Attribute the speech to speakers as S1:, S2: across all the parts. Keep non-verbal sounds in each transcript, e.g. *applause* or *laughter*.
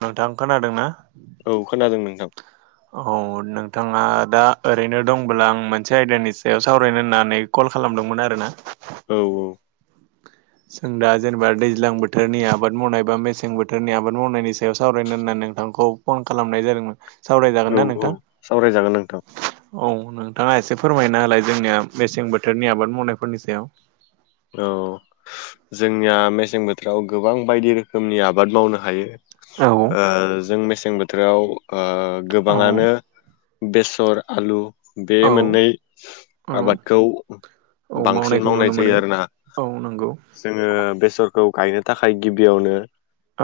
S1: नोंथांङा ओं खोनादों ना?
S2: औ खोनादों नोंथां।
S1: *inaudible* औ नोंथाङा दा ओरैनो दंबोला आं मोनसे आयदानि सायाव सावरायनो होननानै कल खालामदोंमोन आरो ना
S2: औ औ
S1: जों दा जेनेबा दैज्लां बोथोरनि आबाद मावनाय बा मेसें बोथोरनि आबाद मावनायनि सायाव सावरायनो होनना नोंथांखौ फन खालामनाय जादोंमोन सावरायजागोन
S2: औ
S1: ना
S2: औ
S1: नोंथां?
S2: सावरायजागोन नोंथां
S1: औ नोंथाङा एसे फोरमायना हालाय जोंनिया मेसें बोथोरनि आबाद मावनायफोरनि सायाव।
S2: औ जोंनिया मेसें बोथोराव गोबां बायदि रोखोमनि आबाद मावनो हायो।
S1: औ
S2: ओ जों मेसें बोथोराव ओ
S1: औ
S2: गोबाङानो बेसर आलु बे
S1: औ
S2: मोननै
S1: औ
S2: आबादखौ
S1: औ
S2: बांसिन
S1: मावनायखौ
S2: मावनाय
S1: नुनो मोनो
S2: जायो आरो
S1: औ नंगौ
S2: जोङो बेसरखौ गायनो थाखाय गिबियावनो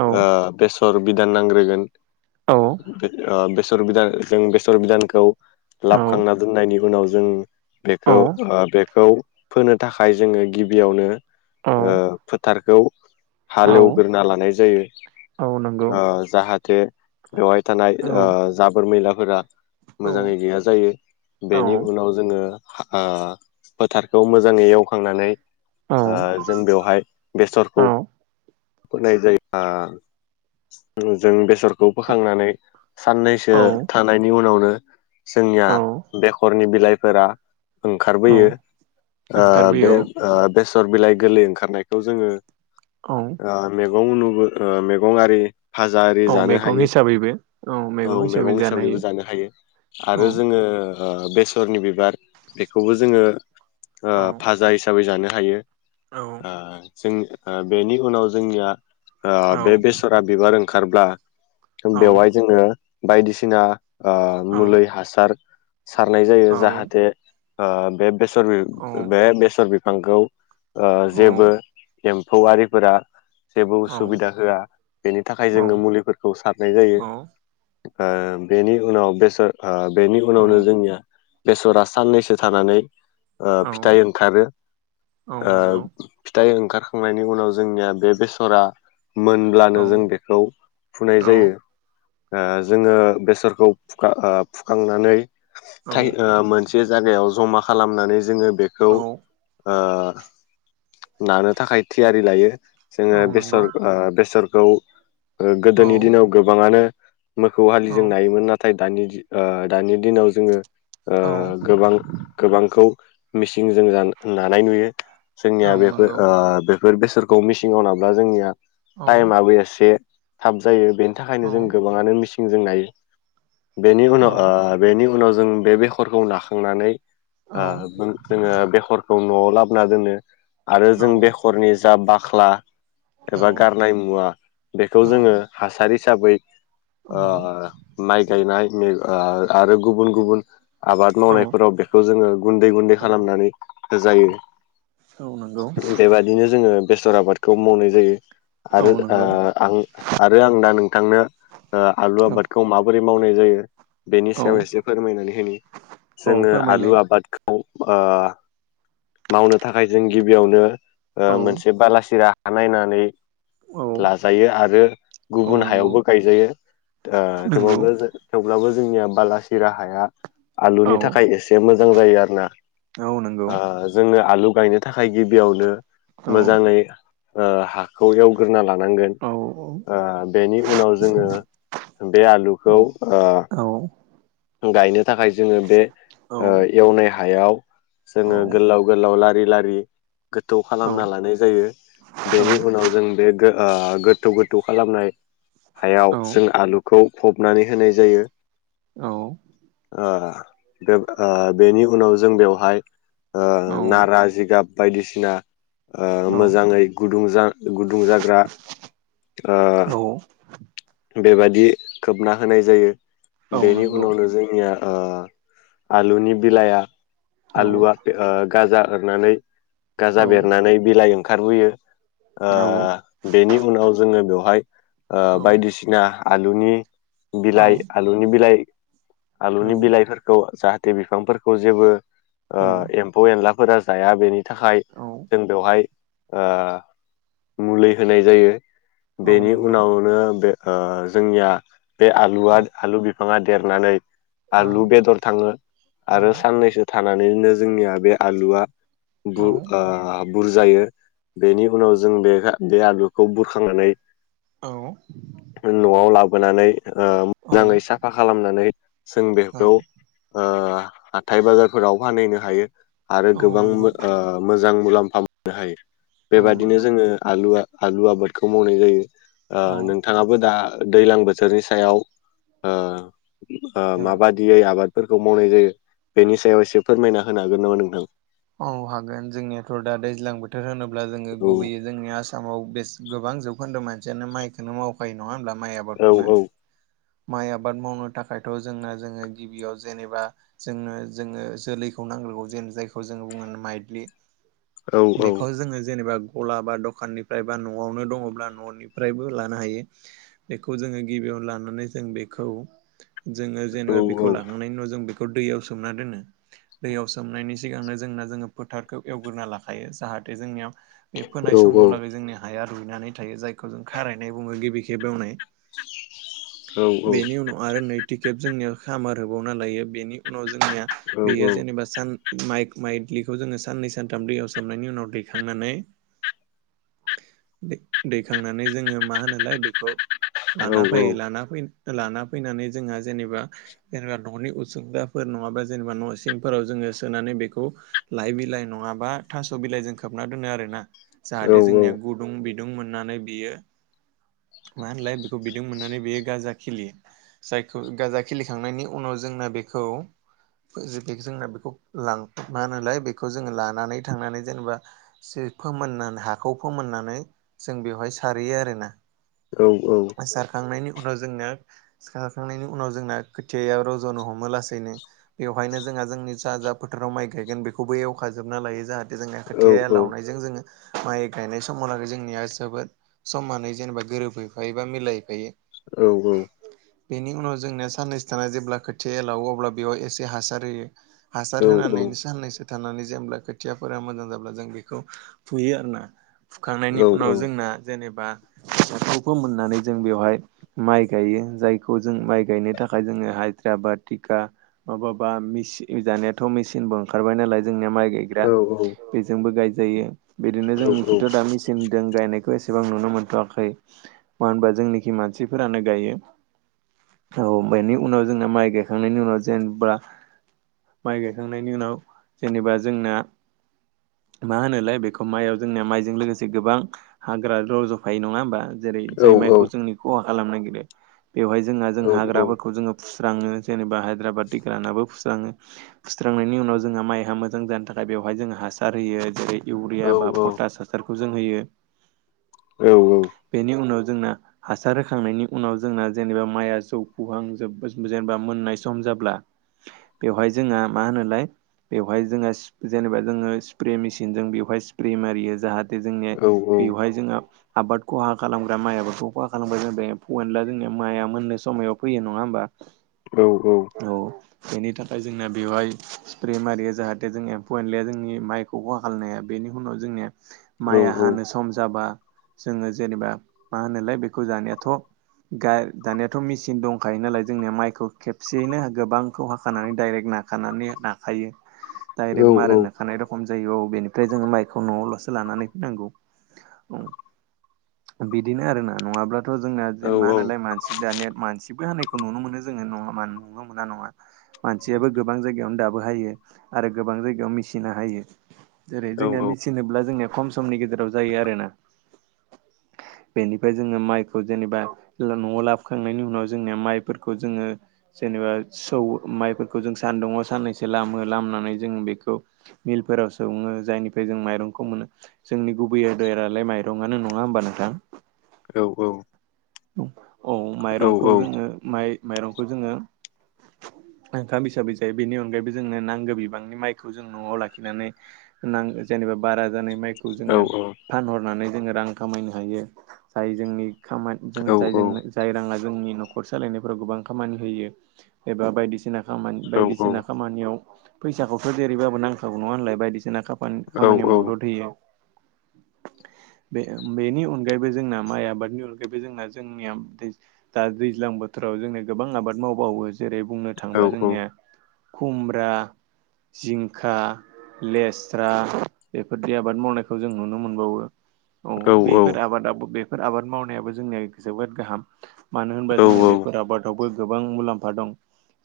S1: औ
S2: बेसर बिधान नांग्रोगोन
S1: औ
S2: ओ बेसर बिदान जों बेसर बिधानखौ
S1: औ
S2: लाबखांना दोननायनि उनाव जों
S1: औ
S2: बेखौ बेखौ फोनो थाखाय जोङो गिबियावनो फोथारखौ
S1: औ
S2: हालेवग्रोना लानाय जायो।
S1: औ नंगौ
S2: जाहाथे बेवहाय थानाय
S1: औ
S2: जाबोर मैलाफोरा
S1: औ
S2: मोजाङै गैया जायो
S1: औ
S2: बेनि उनाव जोङो ओ फोथारखौ मोजाङै एवखांनानै
S1: औ
S2: जों बेवहाय बेसरखौ
S1: औ
S2: फोनाय जायोबा जों बेसरखौ
S1: औ
S2: फोखांनानै साननैसो थानायनि उनावनो जोंनिया
S1: औ
S2: बेखरनि बिलाइफोरा
S1: औ
S2: ओंखारबोयो ओ बे
S1: ओंखारबोयो
S2: ओ बेसर बिलाइ गोरलै ओंखारनायखौ जोङो
S1: औ
S2: ओ मेगं नुबो ओ मेगं आरि फाजा आरि
S1: औ
S2: जानो
S1: मैगं
S2: हायो
S1: हिसाबैबो
S2: औ
S1: मैगं हिसाबै
S2: मेगं हिसाबैबो जानो हायो आरो जोङो ओ बेसरनि बिबार बेखौबो जोङो ओ
S1: औ
S2: फाजा हिसाबै जानो हायो।
S1: औ
S2: ओ जों ओ बेनि उनाव जोंनिया ओ
S1: औ
S2: बे बेसरा बिबार ओंखारब्ला
S1: औ
S2: बेवहाय जोङो बायदिसिना ओ
S1: औ
S2: मुलै हासार सारनाय जायो
S1: औ
S2: जाहाथे ओ बे बेसर बे
S1: औ
S2: बे बेसर बिफांखौ ओ
S1: औ
S2: जेबो एम्फौ आरिफोरा जेबो उसुबिदा होआ बेनि थाखाय जोङो मुलिफोरखौ सारनाय
S1: औ
S2: जायो। ओ बेनि उनाव बेसर ओ बेनि उनावनो जोंनिया बेसरा साननैसो थानानै ओ
S1: औ
S2: फिथाइ ओंखारो।
S1: औ नंगौ
S2: ओ फिथाइ ओंखारखांनायनि उनाव जोंनिया बे बेस'रा
S1: औ
S2: मोनब्लानो जों बेखौ
S1: औ
S2: फुनाय जायो। ओ जोङो बेस'रखौ फुखा ओ फुखांनानै
S1: औ
S2: थाय ओ मोनसे जायगायाव ज'मा खालामनानै जोङो बेखौ
S1: औ
S2: ओ नानो थाखाय थियारि लायो।
S1: औ
S2: जोङो बेस'र
S1: नंगौ
S2: ओ बेस'रखौ ओ गोदोनि
S1: औ
S2: दिनाव गोबाङानो मोखौ हालिजों
S1: औ
S2: नायोमोन नाथाय दानि ओ दानि दिनाव जोङो ओ
S1: औ
S2: गोबां गोबांखौ मिसिंजों जान नानाय नुयो।
S1: औ
S2: जोंनिया बेफोर
S1: नंगौ
S2: ओ बेफोर बेस'रखौ मिसिंआव नाब्ला जोंनिया
S1: औ
S2: टाइमाबो एसे थाब जायो बेनि
S1: औ
S2: थाखायनो जों गोबाङानो मिसिं जों नायो बेनि
S1: औ
S2: उनाव ओ बेनि उनाव जों बे बेख'रखौ नाखांनानै
S1: औ
S2: ओ जोङो बेखर न'आव लाबोना दोनो आरो जों बेखरनि जा बाख्ला एबा गारनाय मुवा बेखौ
S1: औ
S2: जोङो हासार हिसाबै ओ
S1: औ
S2: माइ गायनाय मे ओ आरो गुबुन गुबुन आबाद
S1: औ
S2: मावनायफोराव बेखौ जोङो गुन्दै गुन्दै
S1: औ
S2: खालामनानै होजायो।
S1: औ नोंगौ।
S2: बेबादिनो जोङो बेस'र आबादखौ मावनाय जायो आरो
S1: औ
S2: आ
S1: नंगौ
S2: आं आरो आं दा नोंथांनो ओ आलु
S1: औ
S2: आबादखौ माबोरै मावनाय जायो बेनि
S1: औ
S2: सायाव एसे फोरमायनानै होनि
S1: औ
S2: जोङो
S1: फोरमायलाय
S2: आलु आबादखौ ओ मावनो थाखाय जों गिबियावनो ओ
S1: औ
S2: मोनसे बालासिरा हा नायनानै
S1: औ
S2: लाजायो आरो
S1: औ
S2: गुबुन
S1: नंगौ
S2: हायावबो गायजायो ओ
S1: नंगौ
S2: थेवबाबो जों थेवब्लाबो जोंनिया बालासिरा हाया
S1: औ
S2: आलुनि थाखाय एसे मोजां जायो आरोना।
S1: औ नंगौ
S2: ओ जोङो आलु गायनो थाखाय गिबियावनो
S1: औ
S2: मोजाङै ओ हा खौ एवग्रोना लानांगो।
S1: औ
S2: ओ बेनि उनाव जोङो बे
S1: औ
S2: आलुखौ ओ
S1: औ
S2: गायनो थाखाय जोङो बे ओ
S1: औ
S2: एवनाय हायाव जोङो
S1: औ औ
S2: गोलाव गोलाव लारि लारि गोथौ खालामना लानाय जायो बेनि उनाव जों बे गो ओ गोथौ गोथौ खालामनाय हायाव
S1: औ
S2: जों आलुखौ फबनानै होनाय जायो।
S1: औ
S2: ओ बे ओ बेनि उनाव जों बेवहाय ओ
S1: औ
S2: नारा जिगाब बायदिसिना ओ मोजाङै गुदुंजों गुदुं जाग्रा ओ
S1: औ
S2: बेबादि खोबना होनाय जायो
S1: औ
S2: बेनि
S1: नंगौ
S2: उनावनो जोंनिया ओ आलुनि बिलाइया
S1: औ
S2: आलुआ ओ गाजा होरनानै गाजा
S1: औ
S2: बेरनानै बिलाइ ओंखारबोयो। ओ
S1: औ
S2: बेनि उनाव जोङो बेवहाय ओ बायदिसिन ना आलुनि
S1: औ
S2: बिलाइ आलुनि बिलाइ
S1: औ
S2: आलुनि बिलाइफोर औ जाहाथे बिफांफोरखौ जेबो ओ एम्फौ एनलाफोरा जाया बेनि थाखाय
S1: औ
S2: जों बेवहाय ओ मुलि होनाय जायो।
S1: औ
S2: बेनि
S1: नंगौ
S2: उनावनो बे ओ जोंनिया बे आलुआ
S1: औ
S2: आलु बि फाङा देरनानै
S1: औ
S2: आलु बेदर थाङो
S1: औ
S2: आरो साननैसो थानानैनो जोंनिया बे आलुआ बु-ओ
S1: औ
S2: बुरजायो। बेनि उनाव जों बे बे आलुखौ बुरखांनानै
S1: औ।
S2: न'आव लाबोनानै ओ
S1: औ
S2: मोजाङै साफा खालामनानै जों बेखौ ओ हाथाइ बाजारफोराव फानहैनो हायो आरो
S1: औ
S2: गोबां ओ
S1: नंगौ
S2: मोजां मुलाम्फा मोननो हायो।
S1: औ
S2: बेबादिनो
S1: नंगौ
S2: जोङो आलुआ आलु आबादखौ मावनाय जायो। ओ
S1: औ
S2: नों थाङाबो दा दैलां बोथोरनि सायाव ओ ओ
S1: औ
S2: माबा दियै आबादफोरखौ मावनाय जायो बेनि सायाव एसे फोरमायना होनो हागोन नामा नोंथां?
S1: औ हागोन, जोंनियाथ' दा दैज्लां बोथोर होनोब्ला जोङो
S2: औ
S1: गुबैयै जोंनि आसामाव बेस-गोबां जौखोन्दो मानसियानो माइखौनो मावखायो नङा होमब्ला माइ
S2: औ
S1: आबादखौनो
S2: औ।
S1: माइ आबाद मावनो थाखायथ' जोंना जोङो गिबियाव जेनेबा जोंनो जोङो जोलैखौ नांग्रोगौ जेन जायखौ जोङो बुङो माइद्लि।
S2: औ औ
S1: बेखौ जोङो जेनेबा गला बा दखाननिफ्राय बा न'आवनो दङ'ब्ला न'निफ्रायबो लानो हायो। बेखौ जोङो गिबियावनो लानानै जों बेखौ जोङो
S2: औ
S1: जेनेबा बेखौ लाखांनायनि उनाव जों बेखौ दैयाव सोमना दोनो दैयाव सोमनायनि सिगांनो जोंना जोङो फोथारखौ एवगोरना लाखायो जाहाथे जोंनियाव बे
S2: औ
S1: फोनाय
S2: औ
S1: समहालागै जोंनि हाया रुइनानै थायो जायखौ जों खारायनाय बुङो गिबि खेब बेवनाय। बेनि उनाव आरो नैथि खेब जोंनियाव खामार होबावना लायो बेनि उनाव जोंनिया बेयो जेनेबा सान माइ माइद्लिखौ जोङो साननै सानथाम दैयाव सोमनायनि उनाव दैखांनानै दै-दैखांनानै जोङो मा होनोलाय बेखौ लाना फैयो लाना *unintelligible* लाना फैनानै जोंहा जेनेबा जेनेबा न'नि उसुंगाफोर नङाबा जेन'बा न' सिंफोराव जोङो सोनानै बेखौ लाइ बिलाइ नङाबा थास' बिलाइजों खोबना दोनो आरोना जाहाथे जोंनिया गुदुं बिदुं मोननानै बियो मा होनलाय बेखौ बिदुं मोननानै बियो गाजा खिलियो, जायखौ गाजा खिलिखांनायनि उनाव जोंना बेखौ ओ जे बेख जोंना बेखौ लां मा होनोलाय बेखौ जोङो लानानै थांनानै जेन'बा जे फोमोननान हाखौ फोमोननानै जों बेवहाय सारहैयो आरोना।
S2: औ औ।
S1: सारखांनायनि उनाव जोंना सारखांनायनि उनाव जोंना खोथियाआ रज'नो हमो लासैनो। बेवहायनो जोंहा जोंनि जा जा फोथाराव माइ गायगोन बेखौबो एवखाजोबना लायो जाहा जोंना खोथियाआ लावनायजों जोङो माइ गायनाय समावलागै जोंनिया जोबोद समानै जेनेबा गोरोबो फायोबा मिलायहैफायो।
S2: औ औ।
S1: बेनि उनाव जोंनिया साननैसो थाना जेब्ला खोथियाआ लाउवो अब्ला बेयाव एसे हासार होयो हासार होनानैनो सान्नैसो थानानै जेनब्ला खोथियाफोरा मोजां जाब्ला जों बेखौ फुयो आरोना। फुखांनायनि उनाव जोंना जेनेबा *unintelligible* खौ मोननानै जों बेवहाय माइ गाइयो जायखौ जों माइ गायनो थाखाय जोङो हाजिरा बा थिखा माबाबा मेसि दानियाथ' मेसिनबो ओंखारबाय नालाय जोंनिया माइ गाइग्रा बेजोंबो गाइजायो, बेदिनो जोंनिथिंथ' दा मेसि थनदों गायनायखौ एसेबां नुनो मोनथ'वाखै। मानो होनबा जोंनिखि मानसिफोरानो गायो। औ बेनि उनाव जोंना माइ गायखांनायनि उनाव जेनेबा माइ गायखांनायनि उनाव जेनेबा जोंना मा होनोलाय बेखौ माइआव जोंनिया माइजों लोगोसे गोबां हाग्रा रज'फायो नङा होमबा। जेरै जाय माइखौ जोंनि खहा खालामनो नागिरो बेवहाय जोंहा जों हाग्राफोरखौ जोङो फुस्राङो जेनेबा हायद्राबाद दिग्रानाबो फुस्राङो सुस्रांनायनि उनाव जोंहा माइहा मोजां जानो थाखाय बेवहाय जोङो हासार होयो जेरै इउरिया बा पटास हासारखौ जों होयो।
S2: औ औ।
S1: बेनि उनाव जोंना हासार होखांनायनि उनाव जोंना जेनेबा माइआ जौ फुहां जोब जेनेबा मोननाय सम जाब्ला बेवहाय जोंहा मा होनोलाय बेवहाय जोंहा स्प जेनेबा जोङो स्प्रे मेसिनजों बेवहाय स्प्रे मारियो जाहा जोंनि बेवहाय जोङो आबाद खहा खालामग्रा माइफोरखौ खहा खालामबानो ज फेनला जोंनिया माइआ मोननै समायाव फैयो नङा होमबा? *inaudible*
S2: औ औ।
S1: औ बेनि थाखाय जोंना बेवहाय स्प्रे मारियो जाहाथे जों एम्फौ एनलिया जोंनि माइ खहा खालायनो हाया बेनि उनाव जोंनिया माइया हानो सम जाबा जोङो जेनेबा मा होनोलाय बेखौ जानायाथ' गाय- दानियााथ' मिसिन दंखायो नालाय जोंनिया माइखौ खेबसेयैनो गोबांखौ हाखानानै दडाइरेक्ट ना खानानै नाखायो दडाइरेक् मार होन नखानाय दं खम जायो औ बेनिफ्राय जोङो माइखौ न'आव ल'सो लानानै फैनांगौ। बिदिनो आरोना नङाब्लाथ' जोंना ज मा होनालाय म *unintelligible* मानसिबो होनायखौ नुनो मोनो जोङो नङा म नुनो मोना नङा मानसियाबो गोबां जायगायावनो दाबो हायो आरो गोबां जायगायाव मिसिना हायो। जेरै जोंनिया मेचिन होब्ला जोंनिया खम समनि गेजेराव जायो आरोना। बेनिफ्राय जोङो माइखौ जेनेबा न'आव लाबोखांनायनि उनाव जोंनिया माइफोरखौ जोङो जेनेबा सौ माइफोरखौ जों सानदुङाव साननैसो लामो लामनानै जों बेखौ मिलफोराव सङो जायनिफ्राय जों माइरंखौ मोनो जोंनि गुबैयदालाय माइरङा नङा होमबा नोंथां?
S2: औ औ।
S1: औ माइरंखौ जोङो माइ माइरंखौ जोङो ओंखाम हिसाबै जायो बेनि अनगायैबो जोंनो नांगौ बिबांनि माइखौ जों न'आव लाखिनानै नांग जेनेबा बारा जानाय माइ खौ जोङो फानहरनानै जोङो रां खामायनो हायो जाय जोंनि खामा जों जायजों जाय राङा जोंनि न'खर सालायनायफोराव गोबां खामानि होयो एबा बायदिसिना खामा- बायदिसिना खामानियाव फैसाखौथ' जेरैबाबो नांखागौ नङा होनलाय बायदिसिना खामा खा- खामानियाव मदद होयो बे बेनि अनगायैबो जोंना माइ आबादनि अनगै बे जोंना जोंनिया दा दैज्लां बोथोराव जोंनो गोबां आबाद मावबावो जेरै बुंनो थाङोब्ला जोंनिया खुमब्रा जिंखा, लेस्रा बेफोरदि आबाद मावनायखौ जों नुनो मोनबावो। औ बेफोर आबादाबो बेफोर आबाद मावनायाबो जोंनिया जोबोद गाहाम मानो होनबा जोंहा बेफोर आबादावबो गोबां मुलाम्फा दं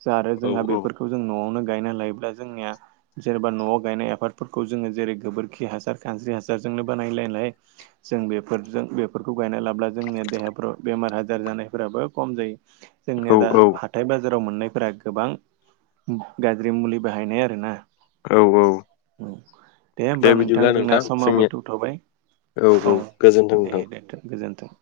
S1: जा आरो जोंहा बेफोर खौ जों न'आवनो गायना लायोब्ला जोंनिया जेनेबा न'आव गायनाय आफबादफोरखौ जोङो जेरै गोबोरखि हासार खानस्रि हासारजोंनो बानायलायनाय जों बेफोरजों बेफोरखौ गायना लाबोब्ला जोंनिया देहाफ्राव बेमार आजार जानायफोराबो खम जायो जोंनिया दा हा हाथाय बाजाराव मोननायफोरा गोबां गाज्रि मुलि बाहायनाय आरोना औ दे होमबा नोंथां
S2: बिदिब्ला
S1: जोंना समावबो
S2: जोंनिया
S1: थौथ'बाय औ दे दोनथों गोजोनथों